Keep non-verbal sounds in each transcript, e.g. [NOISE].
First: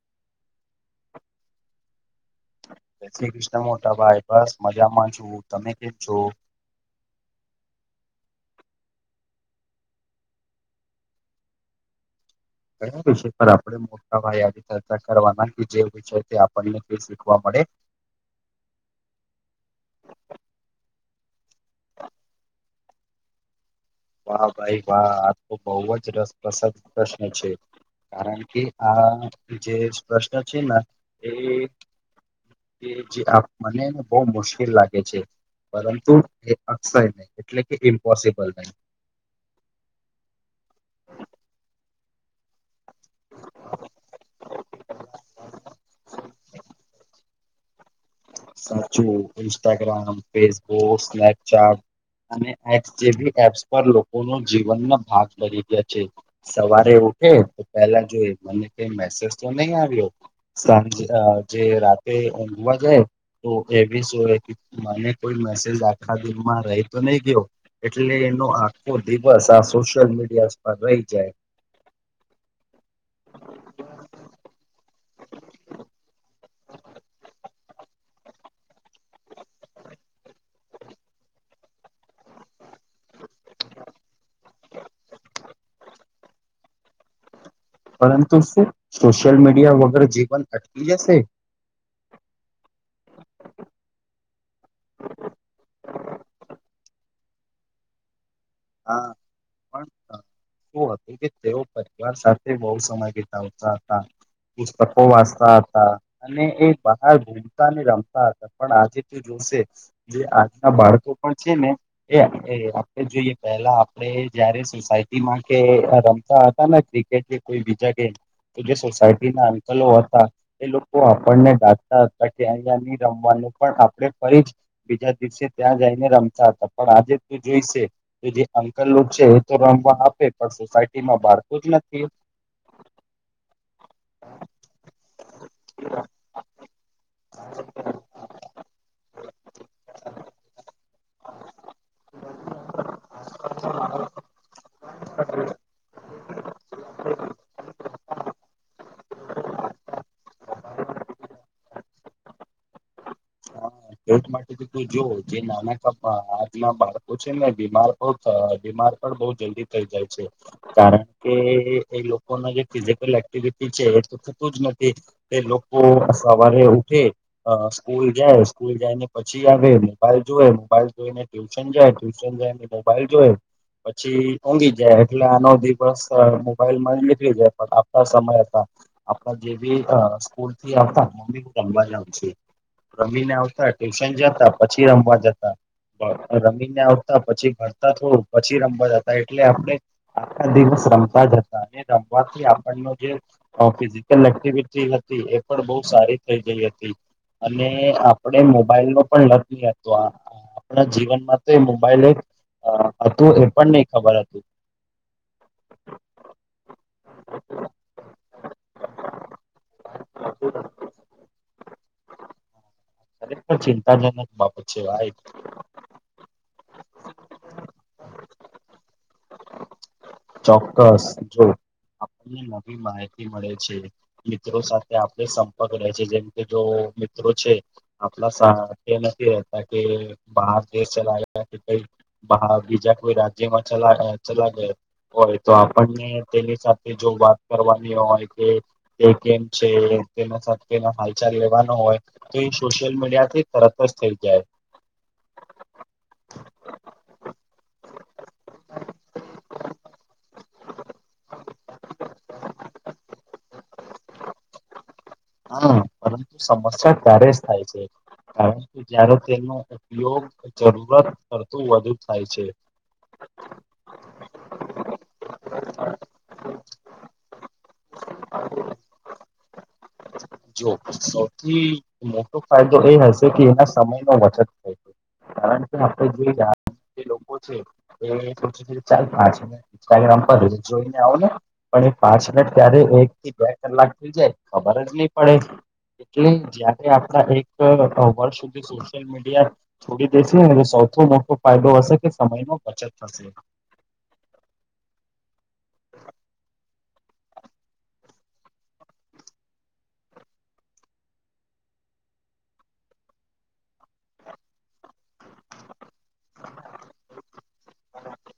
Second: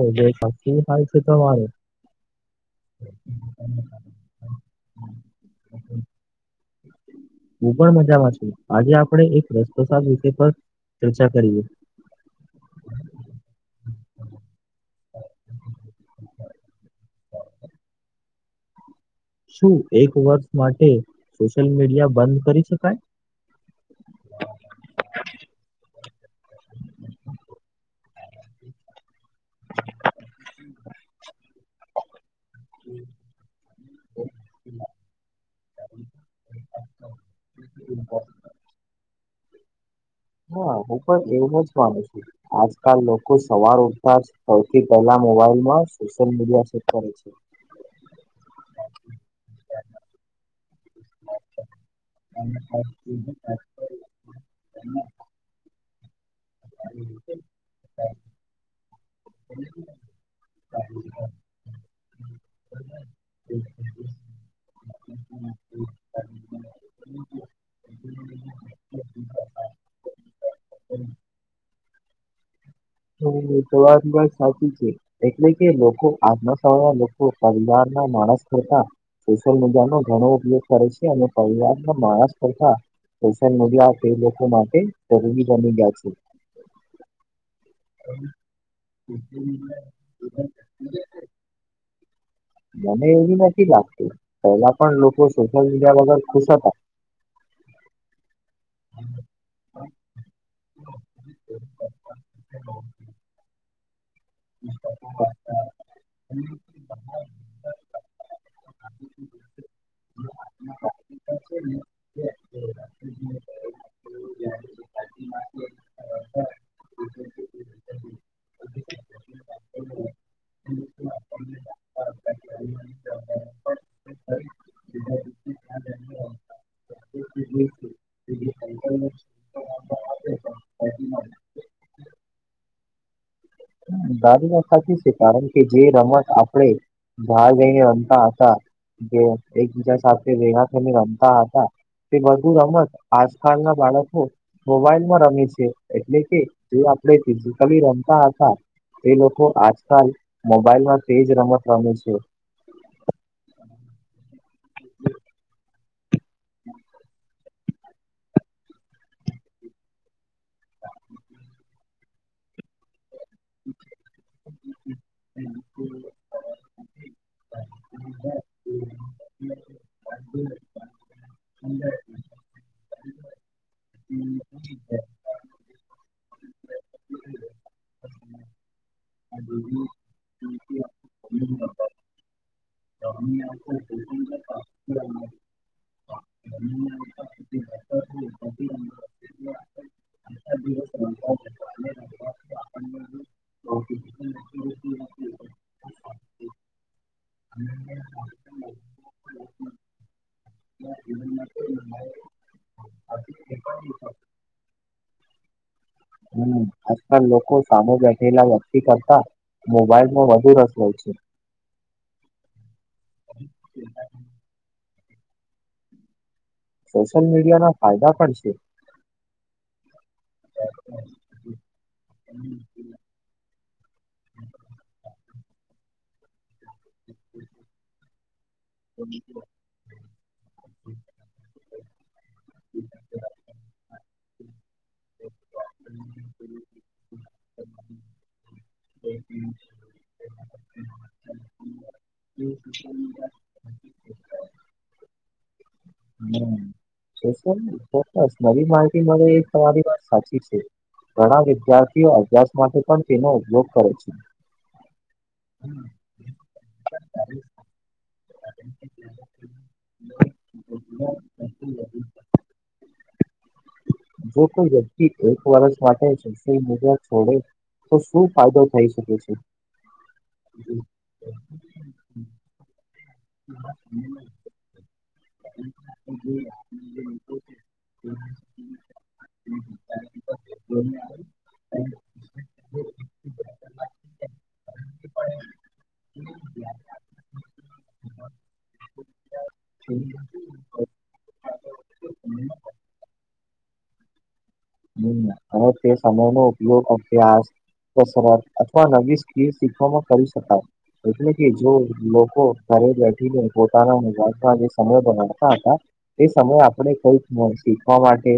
ઓ જ સાી થાલ છે તમારે જય શ્રી કૃષ્ણ મોટા ભાઈ બસ મજામાં જુ તમે કેમ છો [INAUDIBLE] હું પણ મજામાં છું આજે આપણે એક રસ્તો વિષ પર ચર્ચા કરીએ ઘયા વિષય પર આપડે મોટા ભ યાદ કરવાના જેવ છે તે આપણને શીખવા મળે શું એક વર્ષ માટે સોશિયલ મીડિયા બંધ કરી શકાય વાહ ભાઈ વાહ આ તો બહ જ રસપ્રસદ પ્રશ્ન છે કારણ કે આ જે પ્રપશ્ન છે ને એ જે મનેને બહુ મુશ્કેલ લાગે છે પરંતુ એ અક્ષય નહી એટલે કે ઇમ્પોસિબલ નહી હા હું પણ એવું જ માનું છું આજકાલ લોકો સવાર ઉઠતા સૌથી પહેલા મોબાઈલ માં સોશિયલ મીડિયા શે કરે છે સાચું ન્સ્ટાગ્રામ ફેસબુક સ્નેપચેટ અને એસ જે એપ્સ પર લોકો ન જીવનમાં ભાગ બરી ગયા છે સવારે ઉઠે તો પેલા જોઈ મને કઈ મેસેજ તો નહી આવ્યો સાંજે જે રાતે ઊંઘવા જાય તો એવી શ મને કોઈ મેસેજ આખલા દિનમાં રહી તો નહી ગયો એટલે એનો આખો દિવસ આ સોશયલ મીડિયા પર રહી જાય હમ સ વાર બત સાચી છે એટલે કે લોકો આત્મ સ લોકો પરિવાર ના માણસ કરતા સોશિયલ મીડિયા નો ઘણો ઉપયોગ કરે છે અને પરિવાર ના માણસ કરતા પન મ્યા તે લોકો માટે જરૂરી બની ગ્યા છે પરંતુ શું સોશિયલ મીડિયા વગર જીવન અટકી જશે મને એવી નથી લાગત પહેલા પણ લોકો શો ા બગર ખુશ હતા હા કોણ શું હતું કે તેઓ પરિવાર સાથે બહુ સમય વિતાવતા હતા પુસ્તકો વાંચતા હતા અને એક બહાર ભીમતા ને રમતા હતા પણ આજે ત જોશે જે આજના બાળકો પણ છે ને એ આપણે જોઈએ પેલા આપડે જયારે સોસાયટીમાં કે રમતા હતા ને ક્રિકેટ કે કોઈ બીજા ગેમ તો જે સોસાયટી ના અંકલો હતા એ લોકો આપણને ડાતા હતા કે અહીયા નહી રમવાનું પણ આપણે ફરી જ બીજા દિવસે ત્યાં જઈને રમતા હતા પણ આજે તું જોઈશે ી અંકલ છે તો રમવા આપે પણ સોસાયટી માં બાારતું જ નથી દારી વાત સાચી છે કારણ કે જે રમત આપણેે ભાગ જઈને અતા આશ જે એકબીજા સાથે વેહા થને રમતા હતા તે બધું રમત આજકાલ ના બાળકો હો મોબાઈલમાં રમે છે એટલે કે જે આપડેજું કવ રમતા હતા તે લોકો આજકાલ મોબાઈલમાં તેજ રમત રમે છે ટ માટે તો ત જો જે નાના ક આજ ના બાળકો છે ને બીમાર બીમાર પણ બહ જલ્દી થઈ જાય છે કારણ કે એ લોકોના જે ફિઝિકલ ર છે એ તો થતું જ નથી તે લોકો સવારે ઉઠે સ્કૂલ જાય સ્કૂલ જાય ને પછી આવે મોબાઈલ જોઈ મોબાઈલ જોઈ ને ટ્યુશન જાય ટ્યુશન જાય ને મોબાઈલ જોઈ પછી મોંઘી જાય એટલે આનો દિવસ મોબાઈલ માં નીકળી જાય પણ આપતા સમય હતા આપણા જે બી સ્કૂલ થી આવતા મમ્મી રમવા આવશે રમીને આવતા ટ્યુશન જતા પછી રમવા જતા રમીને આવતા પછી ભરતા થોડું પછી રમવા જતા એટલે આપડ આખા દિવસ રમતા જ હતા અને રમવાથી આપણનો જે ફિઝિકલ એક્ટિવિટી હતી એ પણ બહ સારી થઈ ગઈ હતી અને આપડ મોબાઈલ નો પણ લગ ન હતો આ આપણા જીવનમાં તો એ મોબાઈલ એક હતું એ પણ નહી ખબર હતું [INAUDIBLE] હમ આજકાલ લોકો સામે બેઠેલા વ્યક્તિ કરતા મોબાઈલમાંો વધુ રસ હોય છે. રેક પણ ચિંતાજનક બાબત છે એક સોશિયલ મીડિયા ના ફાયદા પણ છે. ચોક્કસ જો ન મળે છે મિત્રો સાથે આપણે સંપર્ક રહે છે જેમ કે જો મિત્રો છે. આપલા સા એ નથી રહેતા કે બહાર દેશ ચલાલા કે કઈ બીજા કોઈ રાજ્યમાં ચલા ચલા ગયા હોય તો આપણને તેની સાથે જો વાત કરવાની હોય કે એકમ છે તેના સાથેનો હાલચાલ લેવાનો હોય તો એ સોશિયલ મીડિયા થી તરત જ થઈ જાય હ સર ચોક્કસ નવી માહિતી મળે એ તમારી વાત સાચી છે. ઘણા વિદ્યાર્થીઓ અભ્યાસ માટે પણ તેનો ઉપયોગ કરે છે. હા પરંતુ સમસ્યા ત્યારે જ થાય છે. કારણ કે જયારે તેનો ઉપયોગ જરૂરત કરતું વધુ થાય છે. જો કોઈ વ્યક્તિ એક વરષ વા છે મુજા છોડે તો શું ફાયદો થઈ શકે છે. જો સૌથી મોટો ફાયદો એ હશે જોકે એના સમય ન વચન થાય કારણ કે આપડ જોઈ જે લોકો છે એ છો ચાલ પાચ ઇન્સ્ટાગ્રામ પર જોઈને આવ ને પણ એ પાંચ મિનટ ક્યારે એક થી બે કલાક થઈ જાય ખબર જ નહી પડે એટલે જયારે આપડા એક વર્ષ સુધી સોશિયલ મીડિયા છોડી દેશે એ સૌથી મોટો ફાયદો હશે કે સમય ન બચત થશે હ હવે તે સમય નો ઉપયોગ અભ્યાસ કસરત અથવા નવી સ્ શીખવામાં કરી શકાય એટલે કે જો લોકો ઘરે બેઠીને પોતાના સમય બનાતા હત એ સમય આપણે કઈક શીખવા માટે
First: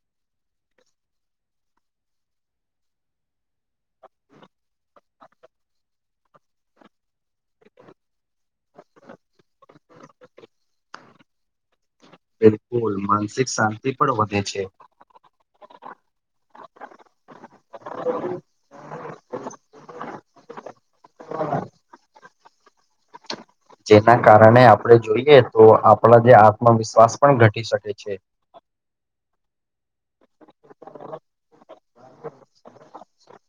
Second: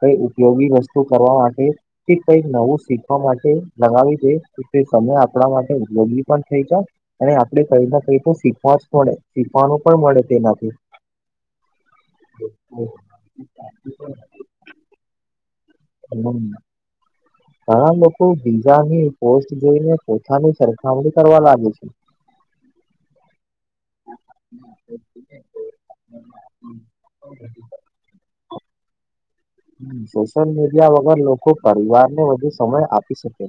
કઈ ઉપયોગી વસ્તુ કરવા માટે. કઈક નવું શીખવા માટે લગાવી દે સમય આપણા માટે ઉપયોગી પણ થઈ જ અને આપડણે કઈ ના કઈ તો શીખવા જ પડે શીખવાનું પણ મળે તેનાથી બિલકુલ માનસિક શાંતિ પણ વધે છે હમ હા લોકો કોથી ની પોસ્ટ જોઈને પોતાની સરખામણી કરવા લાગે છે જેના કારણે આપણેે જોઈએ તો આપણા જે આત્મવિશ્વાસ પણ ઘટી શકે છે સોશિયલ મીડિયા વગર લોકો પરિવારને વધુ સમય આપી શકે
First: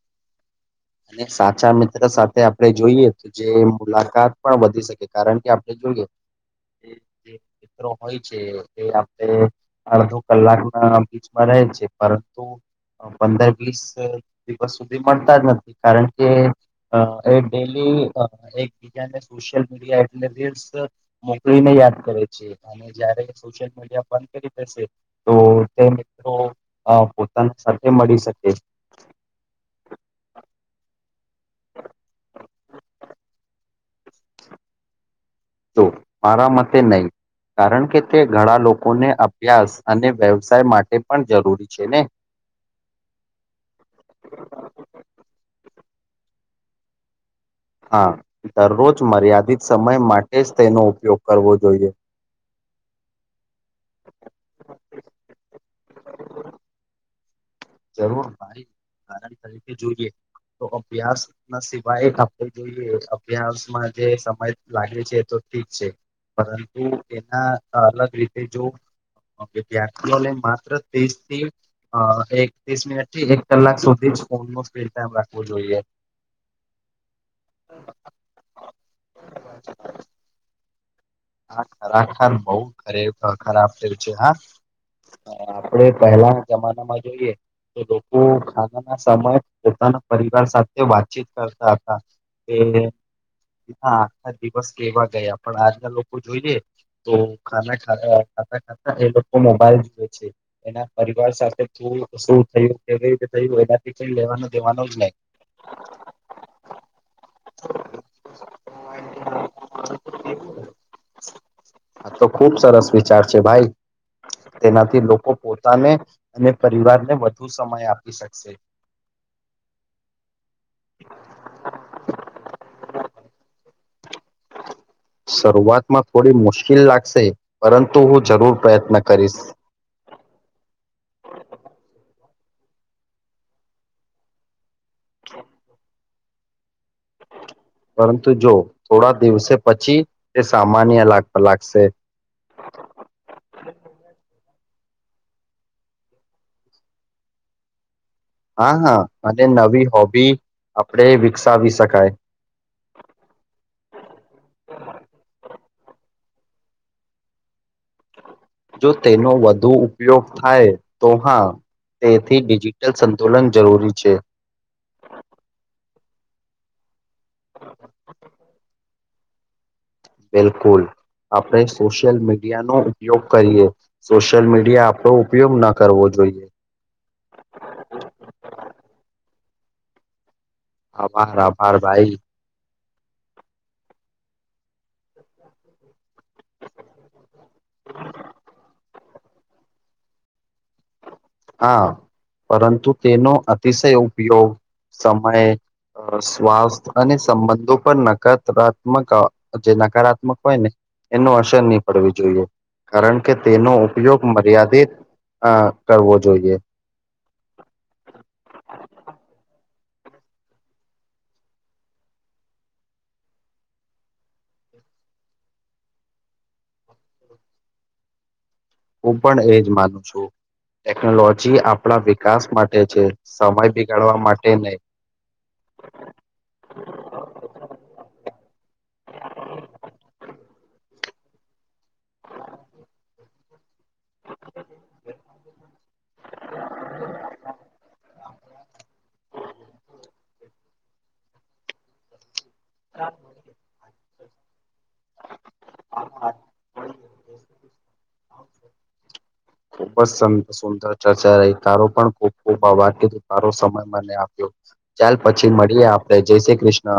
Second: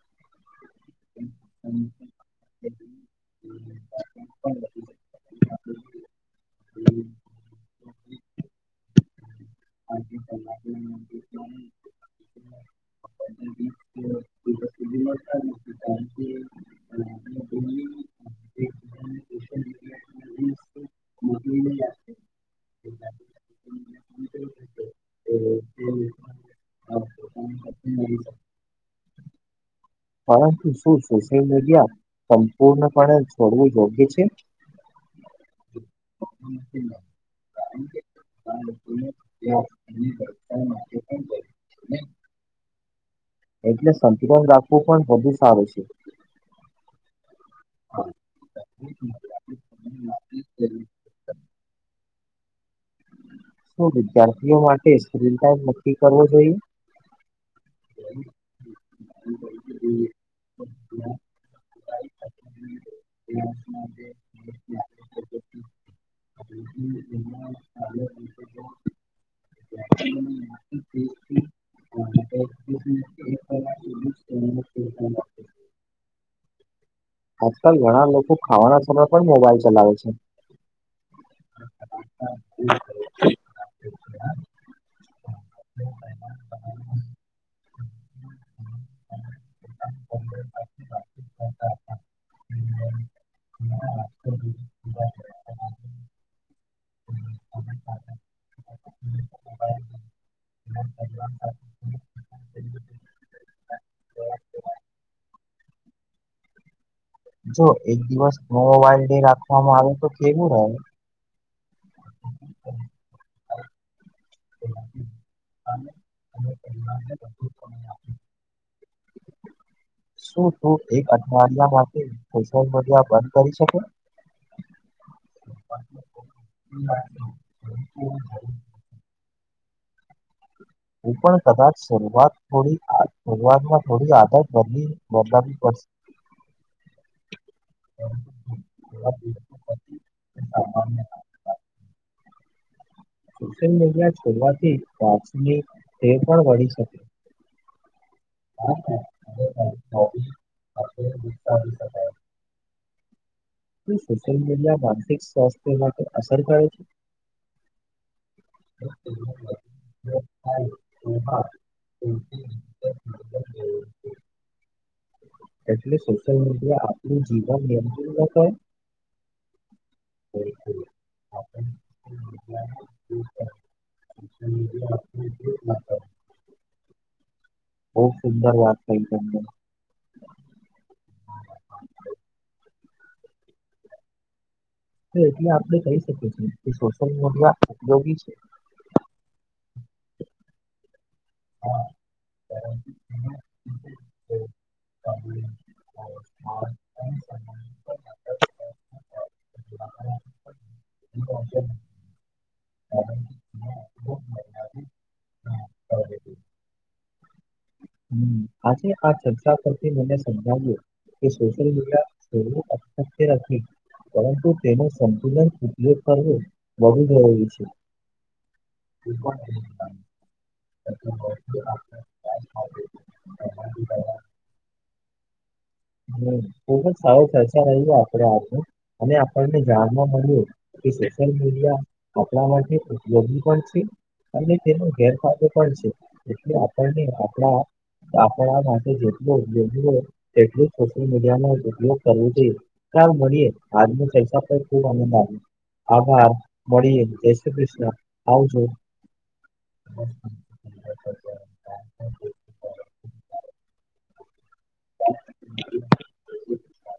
[INAUDIBLE] અને સાચા મિત્ર સાથે આપણે જોઈએ તો જે મુલાકાત પણ વધી શકે કારણ કે આપણે જોઈએ હોય છે એ આપણે અડધો કલાક ના બીચમાં રહે છે પરંતુ પંદર વીસ દિવસ સુધી મળતા જ નથી કારણ કે. અ એ ડેલી એકબીજાને સોશિયલ મીડિયા એટલે રીલ્સ મોકલી ને યાદ કરે છે અને જયારે સોશિયલ મીડિયા બંધ કરી. તો તેમ તો અ પોતાની સાથે મળી શકે પરંતુ શું સોશિયલ મીડિયા સંપૂર્ણપણે છોડવું યોગ્ય છે. તો મારા મતે નય કારણ કે તે ઘણા લોકોને અભ્યાસ અને વ્યવસાય માટે પણ જરૂરી છે, ને એટલે સંતુલન રાખવું પણ વધુ સારું છે. હા દરરોજ મર્યાદિત સમય માટે જ તેનો ઉપયોગ કરવો જોઈએ શું વિદ્યાર્થીઓ માટે [UNINTELLIGIBLE] નક્કી કરવો જોઈએ જરૂર તરીકે જોઈએ તો અભ્યાસ ના સિવાય આપણે જોઈએ અભ્યાસમાં જે સમય લાગે છે, તો ઠીક છે. પરંતુ એના અલગ રીત તે જો વિદ્યાર્થીઓને માત્ર ત્રીસથી અ એક ત્રીસ મિનિટથી એક કલાક સુધી ફોનનો સ્પીડમ રાખવું જોઈએ આજકાલ ઘણા લોકો ખાવાના સમયે પણ મોબાઈલ ચલાવે છે. હા ખરાખર બોવ ખરેખરા થે છે હા હા આપડે પહેલાના જમાનામાં જોઈએ લોકો ખાનાના સમય પોતાના પરિવાર સાથે વાતચીત કરતા હતા તે હ આખા દિવસ કેવા ગયા પણ આજના લો જોઈએ તો ખાના ખા ખાતા ખાતા એ લોકો મોબાઈલ જુએ છે. એના પરિવાર સાથે કેવું શું થયું કેવી રીતે થયું એનાથી કઈ લેવાનું દેવાનું જ નય [INAUDIBLE] જો એક દિવસ મોબાઈલ ડે રાખવામાં આવે તો કેવું રહે આ તો ખુબ સરસ વિચાર છે, ભાઈ તેનાથી લોકો પોતાને અને પરિવારને વધુ સમય આપી શકશે [UNINTELLIGIBLE] શું તું એક અઠવાડિયા માટે સોશિયલ મીડિયા બંધ કરી શકે? શરૂઆતમાં થોડી મુશ્કેલ લાગશે પરંતુ હું જરૂર પ્રયત્ન કરીશ હું પણ કદાચ શરૂઆત થોડી શરૂઆતમાં થોડી આદત બદલી બદલાવી પડશે પરંતુ જો થોડા દિવસે પછી તે સામાન્ય લાગ લાગશે સોશિયલ મીડિયા છોડવાથી કાચની તે પણ વળી શકે આ હા હા અને કારણે નવી હોબી આપડે વિકસાવી શકાય સોશિયલ મીડિયા માનસિક સ્વાસ્થ્ય માટે અસર કરે છે. જો તેનો વધુ ઉપયોગ હા, થાય તો એ હા એ તેથી ડિજિટલ સંતુલન જરૂરી છે. એટલે સોશિયલ મીડિયા આપણુ જીવન નિયંત્રણ બિલકુલ આપણે સોશિયલ મીડિયાનો ઉપયોગ કરીએ સોશિયલ મીડિયા આપડો ઉપયોગ ના કરવો જોઈએ બોવ સુંદર વાત કઈ તમને આભાર આભાર ભાઈ તો એટલે આપડે કહી શકીએ છીએ કે સોશિયલ મીડિયા ઉપયોગી છે. હા પરંતુ તેનો અતિશય ઉપયોગ સમય અ સ્વાસ્થ અને સંબંધો પર નકારાત્મક જે નકારાત્મક હોય ને એનો અસર ની પડવી જોઈએ કારણ કે તેનો ઉપયોગ મર્યાદિત અ કરવો જોઈએ હ આજે આ ચર્ચા પરથી મને સમજાવ્યું કે સોશિયલ મીડિયા છોડવું અશક્ય નથી પરંતુ તેનો સંપૂર્ણ ઉપયોગ કરવું બહુ જરૂરી છે. હું પણ એજ માનું છું ટેકનોલોજી આપણા વ વિકાસ માટે છે, સમય બિગાડવા માટે નહી હમ ખૂબ જ સારો ચર્ચા રહી આપડે આગળ અને આપણને જાણમાં મળ્યું કે સોશિયલ મીડિયા આપણા માટે ઉપયોગી પણ છે. અને તેનો ગેરફાયદો પણ છે એટલે આપણને આ આપણા આ માટે જેટલો ઉપયોગી હોય તેટલું સોશિયલ મીડિયા ન ઉપયોગ કરવો જોઈએ ચાલ મળીએ આજ ની પૈસા પણ ખુબ આનંદ આવ્યો આભાર મળીએ જય શ્રી કૃષ્ણ આવજો ખૂબ જ સં સુંદર ચર્ચા રહી તારો પણ ખૂબ ખૂબ આ બાકી તારો સમય મને આપ્યો. ચાલ પછી મળીએ આપડે જય શ્રી કૃષ્ણ